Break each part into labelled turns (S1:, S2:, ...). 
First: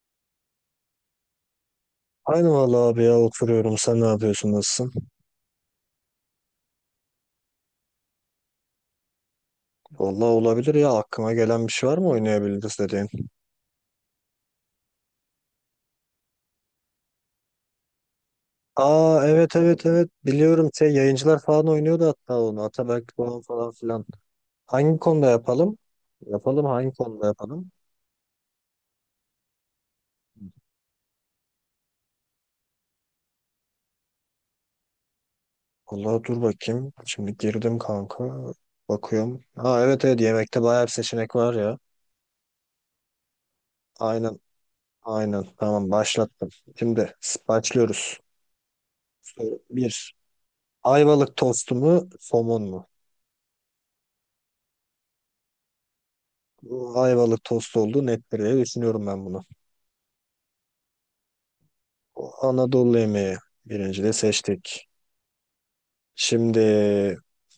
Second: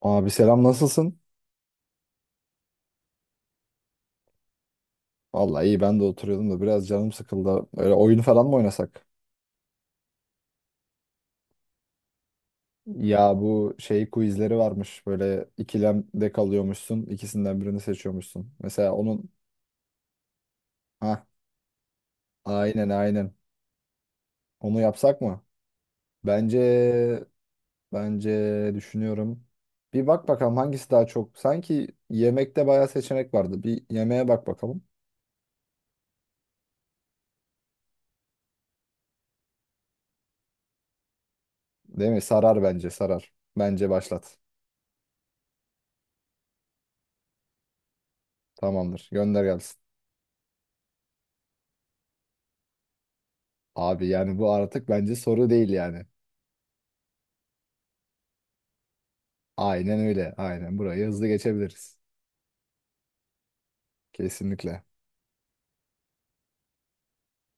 S1: Abi selam nasılsın?
S2: Aynı vallahi abi ya oturuyorum. Sen ne yapıyorsun? Nasılsın?
S1: Vallahi iyi ben de oturuyordum da biraz canım sıkıldı. Öyle oyun falan mı oynasak?
S2: Vallahi olabilir ya. Aklıma gelen bir şey var mı oynayabiliriz dediğin?
S1: Ya bu şey quizleri varmış. Böyle ikilemde kalıyormuşsun. İkisinden birini seçiyormuşsun. Mesela
S2: Aa
S1: onun
S2: evet evet evet. Biliyorum şey
S1: ha
S2: yayıncılar falan oynuyordu hatta onu.
S1: aynen
S2: Ataberk
S1: aynen.
S2: Doğan falan filan.
S1: Onu
S2: Hangi
S1: yapsak
S2: konuda
S1: mı?
S2: yapalım? Yapalım hangi
S1: Bence
S2: konuda yapalım?
S1: bence düşünüyorum. Bir bak bakalım hangisi daha çok. Sanki yemekte bayağı seçenek vardı. Bir yemeğe bak bakalım.
S2: Vallahi dur bakayım. Şimdi girdim kanka. Bakıyorum. Ha evet evet yemekte bayağı bir seçenek var ya.
S1: Değil mi? Sarar bence sarar. Bence başlat.
S2: Aynen aynen. Tamam başlattım. Şimdi başlıyoruz.
S1: Tamamdır. Gönder
S2: Soru
S1: gelsin.
S2: 1. Ayvalık tostu mu, somun mu?
S1: Abi yani bu artık bence soru değil yani.
S2: Ayvalık tost olduğu nettir diye düşünüyorum ben bunu.
S1: Aynen öyle. Aynen burayı hızlı geçebiliriz.
S2: Anadolu yemeği birinci de
S1: Kesinlikle.
S2: seçtik. Şimdi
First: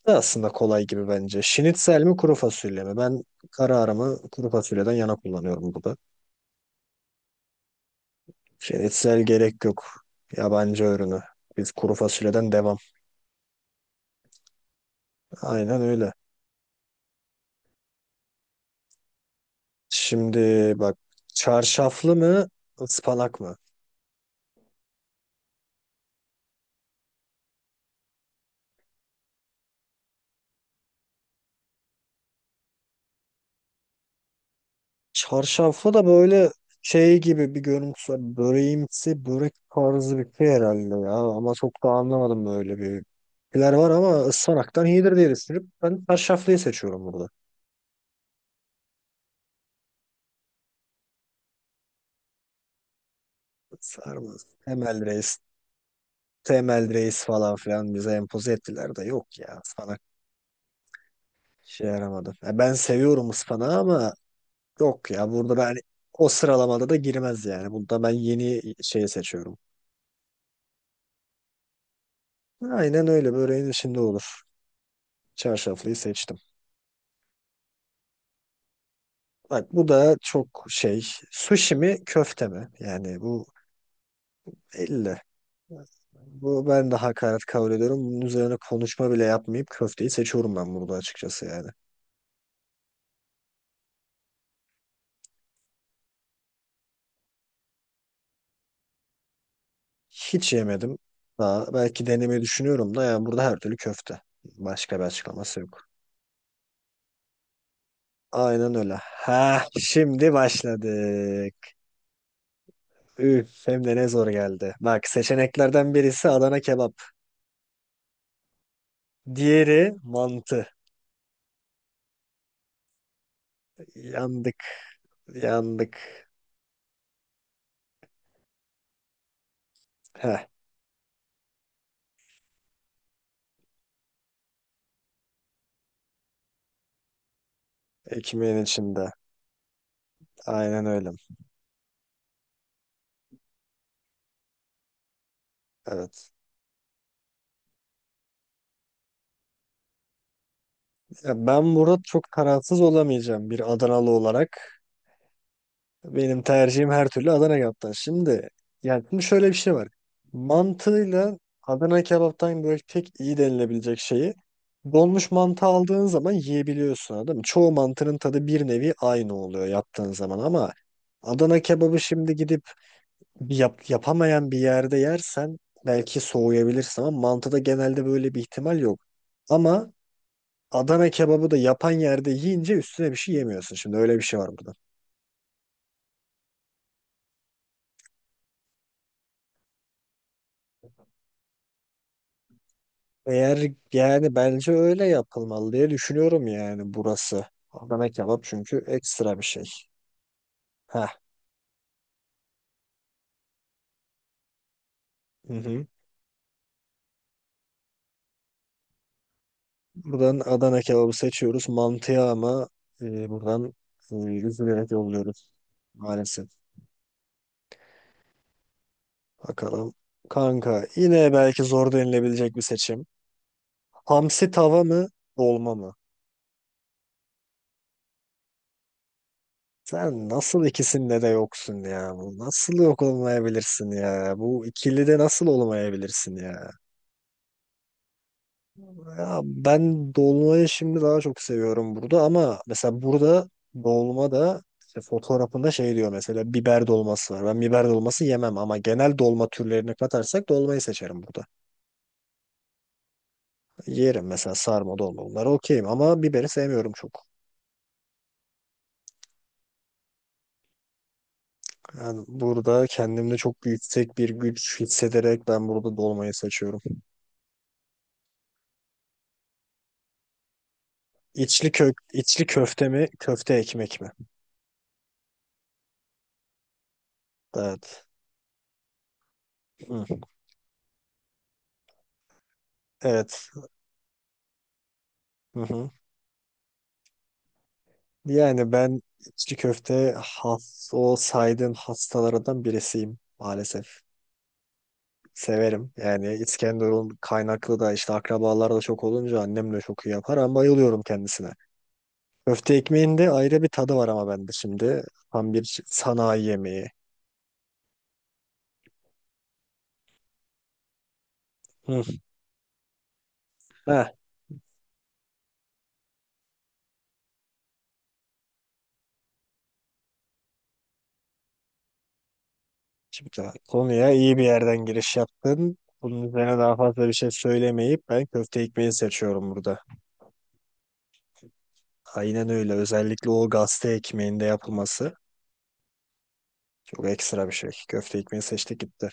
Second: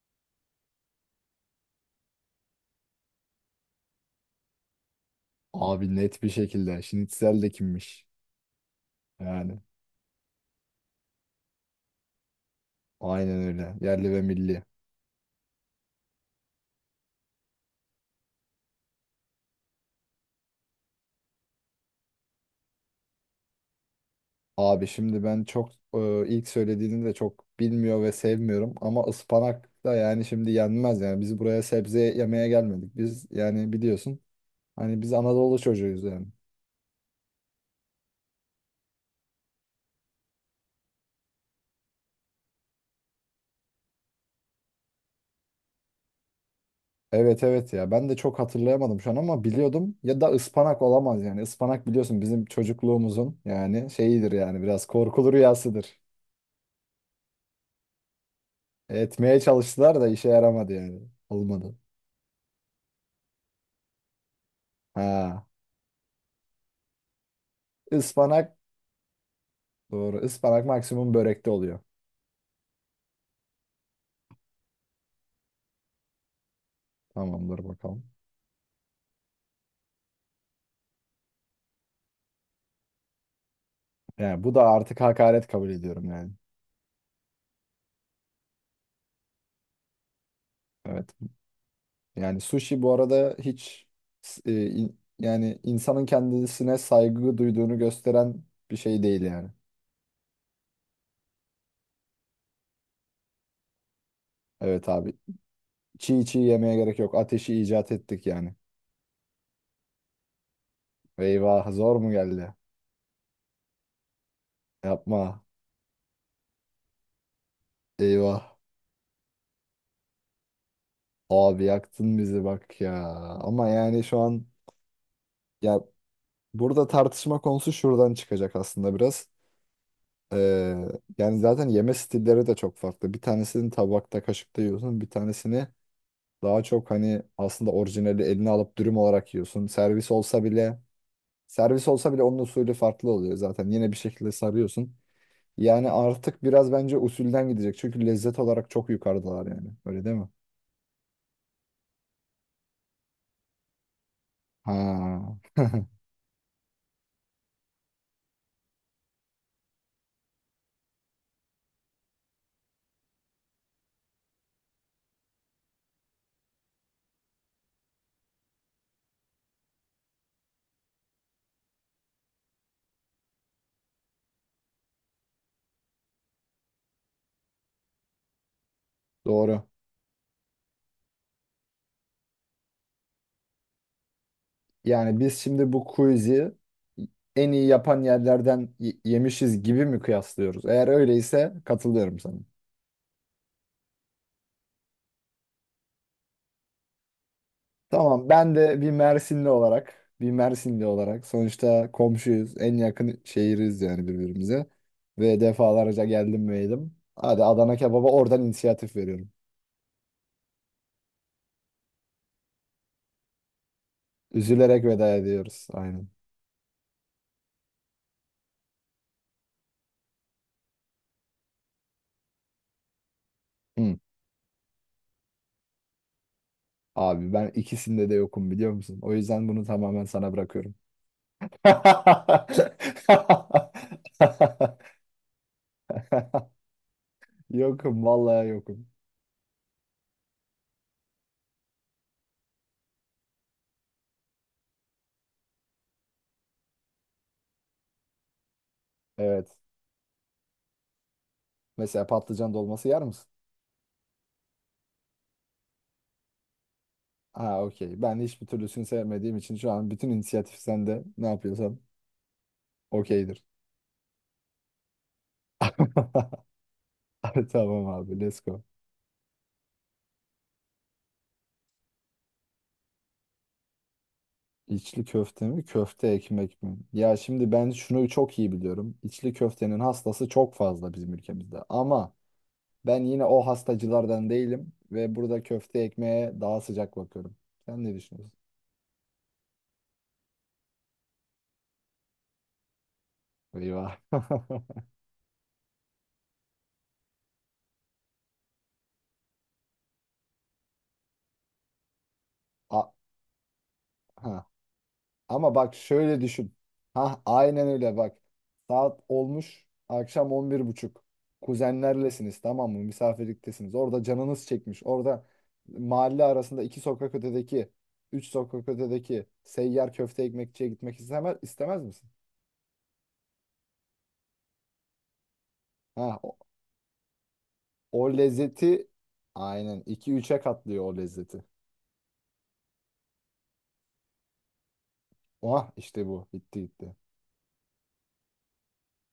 S2: bu da aslında kolay gibi bence. Şinitsel mi kuru fasulye mi? Ben kararımı kuru fasulyeden yana kullanıyorum
S1: Abi
S2: burada.
S1: net bir şekilde. Şinitzel de kimmiş?
S2: Şinitsel
S1: Yani.
S2: gerek yok. Yabancı ürünü. Biz kuru fasulyeden devam.
S1: Aynen öyle. Yerli ve milli.
S2: Aynen öyle. Şimdi bak çarşaflı mı ıspanak mı?
S1: Abi şimdi ben çok ilk söylediğini de çok bilmiyor ve sevmiyorum ama ıspanak da yani şimdi yenmez yani. Biz buraya sebze yemeye gelmedik. Biz yani biliyorsun hani biz Anadolu
S2: Çarşaflı
S1: çocuğuyuz
S2: da
S1: yani.
S2: böyle şey gibi bir görüntüsü var. Böreğimsi, börek tarzı bir şey herhalde ya. Ama çok da anlamadım böyle bir şeyler var ama ıspanaktan iyidir diye düşünüp ben çarşaflıyı seçiyorum burada.
S1: Evet evet ya ben de çok hatırlayamadım şu an ama biliyordum ya da ıspanak olamaz yani. Ispanak biliyorsun bizim çocukluğumuzun yani şeyidir
S2: Sarmaz.
S1: yani biraz
S2: Temel
S1: korkulu
S2: reis,
S1: rüyasıdır.
S2: temel reis falan filan bize empoze ettiler de yok
S1: Etmeye
S2: ya.
S1: çalıştılar
S2: Ispanak
S1: da işe yaramadı yani. Olmadı.
S2: şey yaramadı. Ya ben seviyorum ıspanağı ama yok ya.
S1: Ha.
S2: Burada ben o sıralamada da girmez yani. Burada ben
S1: Ispanak
S2: yeni şeyi seçiyorum.
S1: doğru. Ispanak maksimum börekte oluyor.
S2: Aynen öyle. Böreğin içinde olur. Çarşaflıyı seçtim.
S1: Tamamdır bakalım.
S2: Bak bu da çok şey. Sushi mi köfte mi? Yani bu
S1: Yani bu da artık
S2: 50.
S1: hakaret kabul ediyorum yani.
S2: Bu ben de hakaret kabul ediyorum. Bunun üzerine konuşma bile yapmayıp köfteyi seçiyorum ben burada
S1: Evet.
S2: açıkçası yani.
S1: Yani sushi bu arada hiç yani insanın kendisine saygı duyduğunu gösteren bir şey değil yani.
S2: Hiç yemedim. Daha belki denemeyi düşünüyorum da yani burada her türlü köfte.
S1: Evet
S2: Başka bir
S1: abi.
S2: açıklaması yok.
S1: Çiğ çiğ yemeye gerek yok. Ateşi icat ettik yani.
S2: Aynen öyle. Ha şimdi başladık.
S1: Eyvah zor mu geldi?
S2: Üf hem de ne zor geldi. Bak
S1: Yapma.
S2: seçeneklerden birisi Adana kebap.
S1: Eyvah.
S2: Diğeri mantı.
S1: Abi yaktın bizi bak ya. Ama yani şu an
S2: Yandık
S1: ya
S2: yandık.
S1: burada tartışma konusu şuradan çıkacak aslında biraz.
S2: Heh.
S1: Ee, yani zaten yeme stilleri de çok farklı. Bir tanesini tabakta, kaşıkta yiyorsun. Bir tanesini daha çok hani aslında orijinali eline
S2: Ekmeğin
S1: alıp dürüm
S2: içinde.
S1: olarak yiyorsun. Servis olsa bile
S2: Aynen öyle.
S1: servis olsa bile onun usulü farklı oluyor zaten. Yine bir şekilde sarıyorsun. Yani
S2: Evet.
S1: artık biraz bence usulden gidecek. Çünkü lezzet olarak çok yukarıdalar yani. Öyle değil mi?
S2: Ya ben burada çok kararsız olamayacağım bir Adanalı olarak.
S1: Ha.
S2: Benim tercihim her türlü Adana kebaptan. Şimdi yani şimdi şöyle bir şey var. Mantığıyla Adana kebaptan böyle tek iyi denilebilecek şeyi donmuş mantı aldığın zaman yiyebiliyorsun anladın mı? Çoğu mantının tadı bir nevi aynı oluyor yaptığın zaman ama Adana kebabı şimdi gidip yapamayan bir yerde yersen belki soğuyabilirsin ama mantıda genelde böyle bir ihtimal yok.
S1: Doğru.
S2: Ama Adana kebabı da yapan yerde yiyince üstüne bir şey yemiyorsun. Şimdi öyle bir şey var burada.
S1: Yani biz şimdi bu quiz'i en iyi yapan yerlerden yemişiz gibi mi kıyaslıyoruz? Eğer öyleyse katılıyorum sana.
S2: Eğer yani bence öyle yapılmalı diye düşünüyorum yani burası. Adana
S1: Tamam,
S2: kebap
S1: ben de
S2: çünkü
S1: bir
S2: ekstra bir
S1: Mersinli
S2: şey.
S1: olarak, bir Mersinli
S2: Heh.
S1: olarak sonuçta komşuyuz, en yakın şehiriz yani birbirimize ve
S2: Hı hı.
S1: defalarca geldim ve yedim. Hadi Adana kebaba oradan inisiyatif veriyorum.
S2: Buradan Adana kebabı seçiyoruz. Mantıya ama buradan
S1: Üzülerek
S2: üzülerek
S1: veda
S2: yolluyoruz
S1: ediyoruz. Aynen.
S2: maalesef. Bakalım. Kanka yine belki zor denilebilecek bir seçim.
S1: Hı.
S2: Hamsi tava mı, dolma mı?
S1: Abi ben ikisinde de yokum biliyor musun? O yüzden bunu tamamen
S2: Sen
S1: sana
S2: nasıl
S1: bırakıyorum.
S2: ikisinde de yoksun ya? Bu nasıl yok olmayabilirsin ya? Bu ikilide nasıl olmayabilirsin ya?
S1: Yokum vallahi yokum.
S2: Ya ben dolmayı şimdi daha çok seviyorum burada ama mesela burada dolma da işte fotoğrafında şey diyor mesela biber dolması var. Ben biber dolması yemem ama genel dolma
S1: Evet.
S2: türlerini katarsak dolmayı seçerim burada.
S1: Mesela patlıcan dolması yer misin?
S2: Yerim mesela sarma dolma bunlar okeyim ama biberi sevmiyorum çok.
S1: Ha okey. Ben hiçbir türlüsünü sevmediğim için şu an bütün inisiyatif sende. Ne yapıyorsam
S2: Yani burada kendimde
S1: okeydir.
S2: çok yüksek bir güç hissederek ben burada dolmayı seçiyorum.
S1: Ay, Tamam abi let's go.
S2: İçli köfte mi, köfte ekmek mi?
S1: İçli köfte mi köfte ekmek mi? Ya şimdi ben
S2: Evet.
S1: şunu çok iyi biliyorum. İçli köftenin
S2: Hı.
S1: hastası çok fazla bizim ülkemizde. Ama ben yine o
S2: Evet.
S1: hastacılardan değilim. Ve burada
S2: Hı
S1: köfte
S2: hı.
S1: ekmeğe daha sıcak bakıyorum. Sen ne düşünüyorsun?
S2: Yani ben içli köfte has, o saydığım hastalardan birisiyim
S1: Eyvah.
S2: maalesef. Severim. Yani İskenderun kaynaklı da işte akrabalar da çok olunca annem de çok iyi yapar ama bayılıyorum kendisine. Köfte
S1: A-
S2: ekmeğin de ayrı bir tadı var ama
S1: ha.
S2: bende şimdi. Tam
S1: Ama bak
S2: bir
S1: şöyle
S2: sanayi
S1: düşün.
S2: yemeği.
S1: Ha aynen öyle bak. Saat olmuş akşam on bir buçuk
S2: Hı.
S1: Kuzenlerlesiniz tamam mı? Misafirliktesiniz. Orada
S2: Ha,
S1: canınız çekmiş. Orada mahalle arasında iki sokak ötedeki, üç sokak ötedeki seyyar köfte ekmekçiye gitmek istemez, istemez misin?
S2: şimdi konuya iyi bir yerden giriş yaptın.
S1: Ha
S2: Bunun
S1: o,
S2: üzerine daha fazla bir şey
S1: o
S2: söylemeyip ben köfte
S1: lezzeti
S2: ekmeği seçiyorum burada.
S1: aynen iki 3'e katlıyor o lezzeti.
S2: Aynen öyle. Özellikle o gazete ekmeğinde yapılması
S1: Oha işte bu. Bitti gitti.
S2: çok ekstra bir şey. Köfte ekmeği seçtik gitti.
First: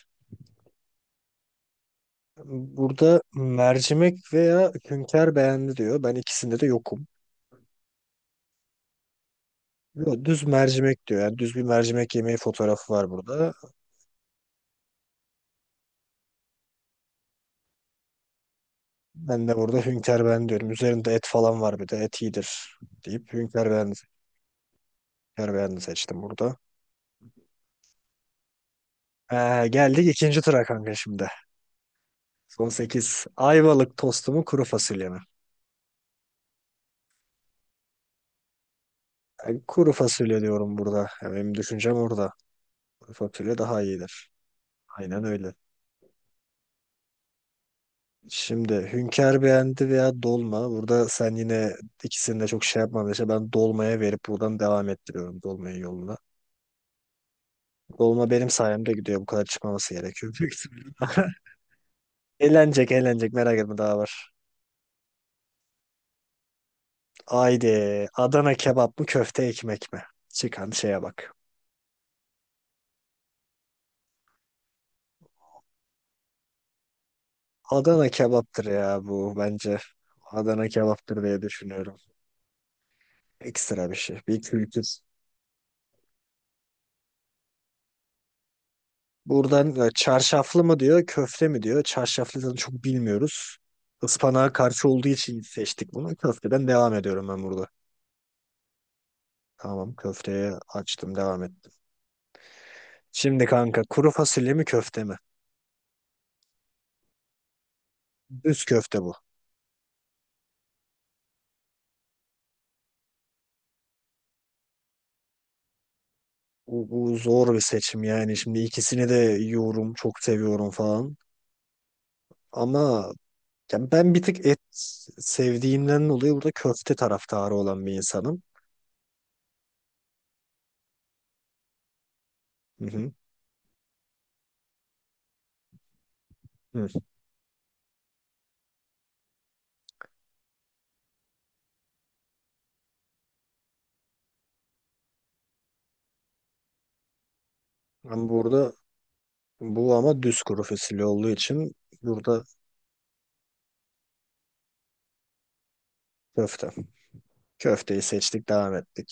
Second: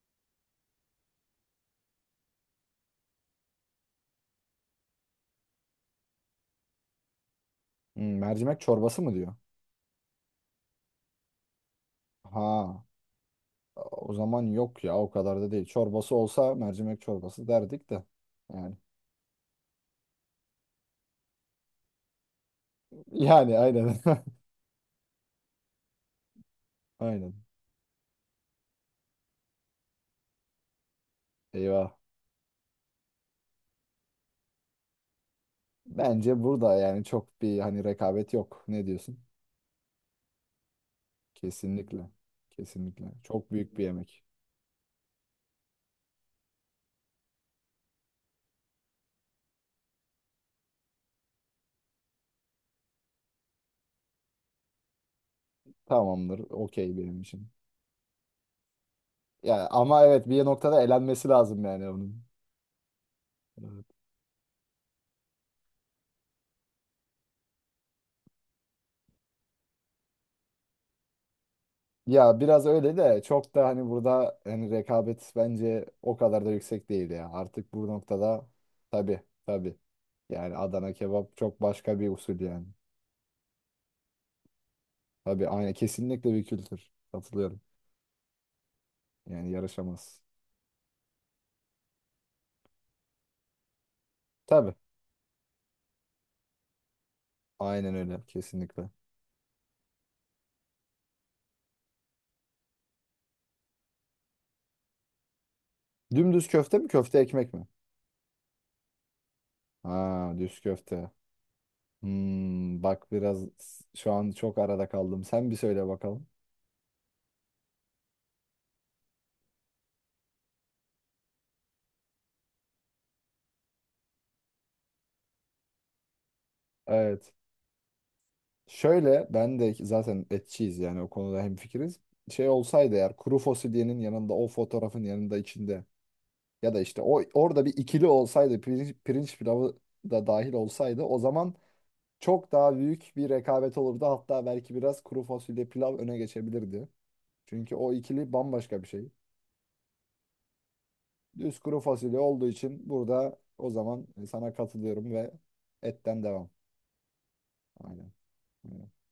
S2: Burada mercimek veya hünkâr beğendi diyor. Ben ikisinde de yokum.
S1: Hmm, mercimek çorbası mı diyor?
S2: Yo, düz mercimek diyor. Yani düz bir mercimek yemeği
S1: Ha
S2: fotoğrafı var burada.
S1: o zaman yok ya o kadar da değil. Çorbası olsa mercimek çorbası derdik de. Yani
S2: Ben de burada hünkâr beğendi diyorum. Üzerinde et falan var bir de et iyidir deyip
S1: yani
S2: hünkâr
S1: aynen.
S2: beğendi. Hünkâr beğendi seçtim burada.
S1: Aynen.
S2: Geldik ikinci tura kanka şimdi.
S1: Eyvah.
S2: Son 8 Ayvalık tostu mu kuru fasulye mi?
S1: Bence burada yani çok bir hani rekabet yok. Ne diyorsun?
S2: Ben kuru fasulye diyorum burada. Ya benim düşüncem
S1: Kesinlikle.
S2: orada.
S1: Kesinlikle.
S2: Kuru
S1: Çok
S2: fasulye
S1: büyük
S2: daha
S1: bir yemek.
S2: iyidir. Aynen öyle. Şimdi Hünkar beğendi veya dolma. Burada sen yine ikisini de çok şey yapmadın. İşte ben dolmaya verip buradan devam ettiriyorum dolmayı yoluna.
S1: Tamamdır. Okey benim için.
S2: Dolma benim sayemde gidiyor. Bu kadar
S1: Ya
S2: çıkmaması
S1: ama evet
S2: gerekiyor.
S1: bir
S2: Büyük
S1: noktada elenmesi
S2: ihtimalle.
S1: lazım yani onun.
S2: Eğlenecek merak etme
S1: Ee,
S2: daha var. Haydi Adana kebap mı köfte ekmek mi? Çıkan şeye bak.
S1: Ya biraz öyle de çok da hani burada hani rekabet bence o kadar da yüksek değil ya. Artık bu
S2: Adana
S1: noktada
S2: kebaptır ya
S1: tabii
S2: bu
S1: tabii.
S2: bence.
S1: Yani
S2: Adana
S1: Adana
S2: kebaptır
S1: kebap
S2: diye
S1: çok
S2: düşünüyorum.
S1: başka bir usul yani.
S2: Ekstra bir şey. Bir kültür.
S1: Tabii aynı kesinlikle bir kültür. Katılıyorum. Yani
S2: Buradan
S1: yarışamaz.
S2: çarşaflı mı diyor, köfte mi diyor. Çarşaflıdan çok bilmiyoruz. Ispanağa
S1: Tabii.
S2: karşı olduğu için seçtik bunu. Köfteden devam ediyorum ben burada.
S1: Aynen öyle kesinlikle.
S2: Tamam köfteye açtım devam ettim. Şimdi kanka kuru fasulye mi köfte mi?
S1: Dümdüz köfte mi köfte ekmek mi?
S2: Düz köfte bu.
S1: Ha düz köfte. Hmm, bak biraz şu an çok arada kaldım. Sen bir söyle bakalım.
S2: Bu zor bir seçim yani. Şimdi ikisini de yiyorum, çok seviyorum falan. Ama ya ben bir tık et sevdiğimden dolayı burada köfte
S1: Evet.
S2: taraftarı olan bir insanım.
S1: Şöyle ben de zaten etçiyiz yani o konuda hemfikiriz. Şey
S2: Hı
S1: olsaydı
S2: hı.
S1: eğer kuru fasulyenin yanında o fotoğrafın yanında içinde ya da
S2: Hı.
S1: işte o orada bir ikili olsaydı pirinç, pirinç pilavı da dahil olsaydı o zaman çok daha büyük bir rekabet olurdu. Hatta belki biraz kuru fasulye pilav öne geçebilirdi. Çünkü o
S2: Ben
S1: ikili
S2: burada
S1: bambaşka bir şey.
S2: bu ama düz kuru fasulye olduğu
S1: Düz
S2: için
S1: kuru fasulye
S2: burada
S1: olduğu için burada o zaman sana katılıyorum ve etten devam.
S2: köfte. Köfteyi
S1: Aynen.
S2: seçtik, devam
S1: Aynen.
S2: ettik.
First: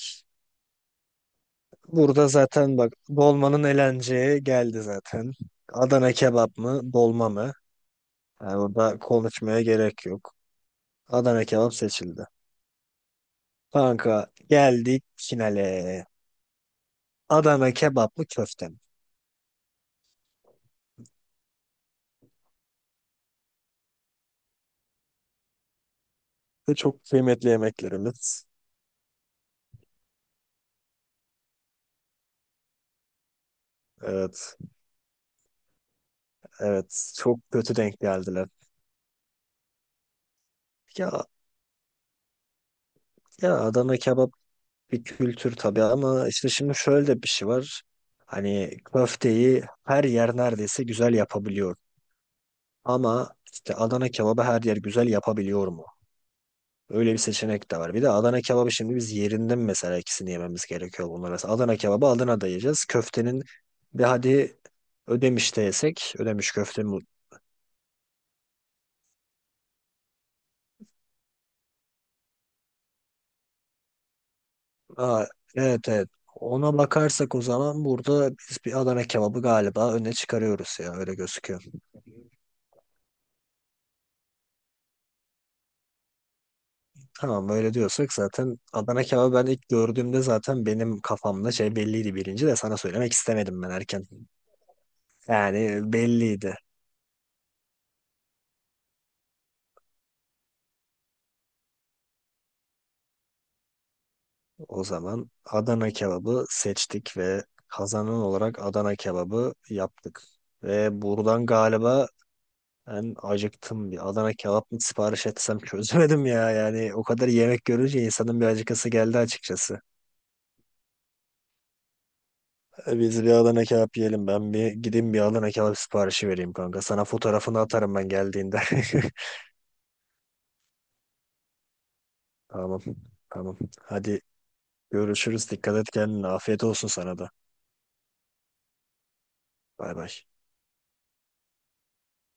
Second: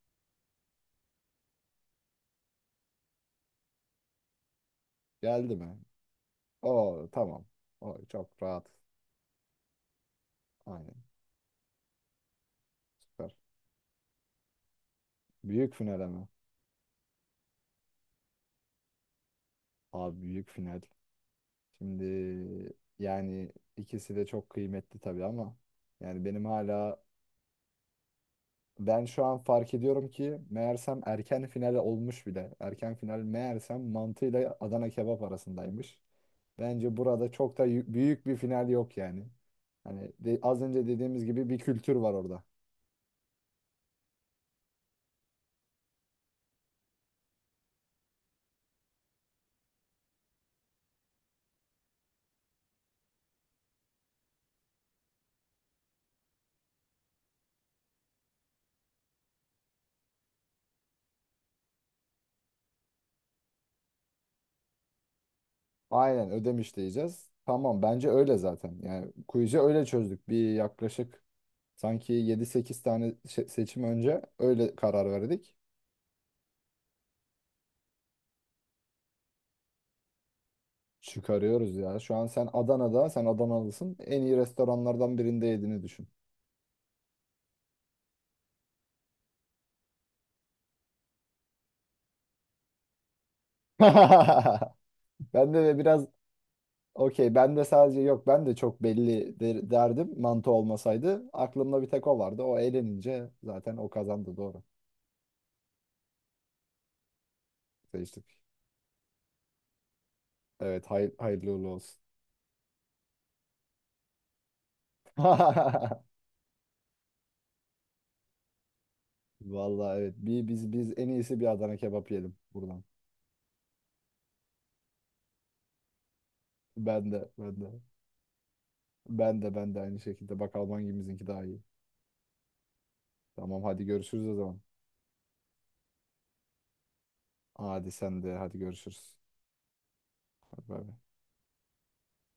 S2: Burada zaten bak dolmanın elenceği geldi zaten.
S1: Geldi mi?
S2: Adana kebap mı,
S1: Oo
S2: dolma
S1: tamam.
S2: mı?
S1: O çok
S2: Yani
S1: rahat.
S2: burada konuşmaya gerek yok.
S1: Aynen.
S2: Adana kebap seçildi.
S1: Süper.
S2: Kanka geldik
S1: Büyük final
S2: finale.
S1: ama.
S2: Adana kebap mı, köfte mi?
S1: Abi büyük final. Şimdi yani ikisi de çok kıymetli tabii ama yani benim
S2: Ve
S1: hala
S2: çok kıymetli yemeklerimiz.
S1: ben şu an fark ediyorum ki meğersem erken final olmuş bile. Erken final meğersem mantıyla
S2: Evet.
S1: Adana kebap arasındaymış. Bence
S2: Evet,
S1: burada
S2: çok
S1: çok da
S2: kötü denk
S1: büyük bir
S2: geldiler.
S1: final yok yani. Hani az önce dediğimiz
S2: Ya
S1: gibi bir kültür var orada.
S2: ya Adana kebap bir kültür tabii ama işte şimdi şöyle de bir şey var. Hani köfteyi her yer neredeyse güzel yapabiliyor. Ama işte Adana kebabı her yer güzel yapabiliyor mu? Öyle bir seçenek de var. Bir de Adana kebabı şimdi biz yerinden mesela ikisini yememiz gerekiyor bunlar. Mesela Adana kebabı Adana'da yiyeceğiz. Köftenin de hadi Ödemiş'te yesek,
S1: Aynen
S2: Ödemiş
S1: ödemiş
S2: köfte mu-
S1: diyeceğiz. Tamam bence öyle zaten. Yani quiz'i öyle çözdük. Bir yaklaşık Sanki 7 8 tane seçim önce öyle karar
S2: Aa,
S1: verdik.
S2: evet evet. Ona bakarsak o zaman burada biz bir Adana kebabı galiba öne çıkarıyoruz ya öyle gözüküyor.
S1: Çıkarıyoruz ya. Şu an sen Adana'da, sen Adanalısın. En iyi restoranlardan birinde yediğini düşün.
S2: Tamam öyle diyorsak zaten Adana kebabı ben ilk gördüğümde zaten benim kafamda şey belliydi birinci de sana söylemek istemedim ben erken.
S1: Ben de
S2: Yani
S1: biraz
S2: belliydi.
S1: okey. Ben de sadece yok. Ben de çok belli derdim mantı olmasaydı. Aklımda bir tek o vardı. O eğlenince zaten o kazandı doğru.
S2: O zaman Adana kebabı seçtik ve kazanan
S1: Seçtik.
S2: olarak Adana kebabı yaptık.
S1: Evet
S2: Ve
S1: hay
S2: buradan
S1: hayırlı uğurlu olsun.
S2: galiba ben acıktım. Bir Adana kebap mı sipariş etsem çözemedim ya. Yani o kadar yemek görünce insanın bir acıkası geldi açıkçası.
S1: Vallahi evet. Biz en iyisi bir Adana kebap yiyelim buradan.
S2: Biz bir Adana kebap yiyelim. Ben bir gideyim bir Adana kebap siparişi vereyim kanka. Sana
S1: Ben de ben
S2: fotoğrafını
S1: de.
S2: atarım ben geldiğinde.
S1: Ben de ben de aynı şekilde. Bak Alman gemizinki daha iyi.
S2: Tamam. Tamam.
S1: Tamam hadi
S2: Hadi
S1: görüşürüz o zaman.
S2: görüşürüz. Dikkat et kendine. Afiyet olsun sana da.
S1: Hadi sen de hadi görüşürüz.
S2: Bay bay.
S1: Hadi bay bay.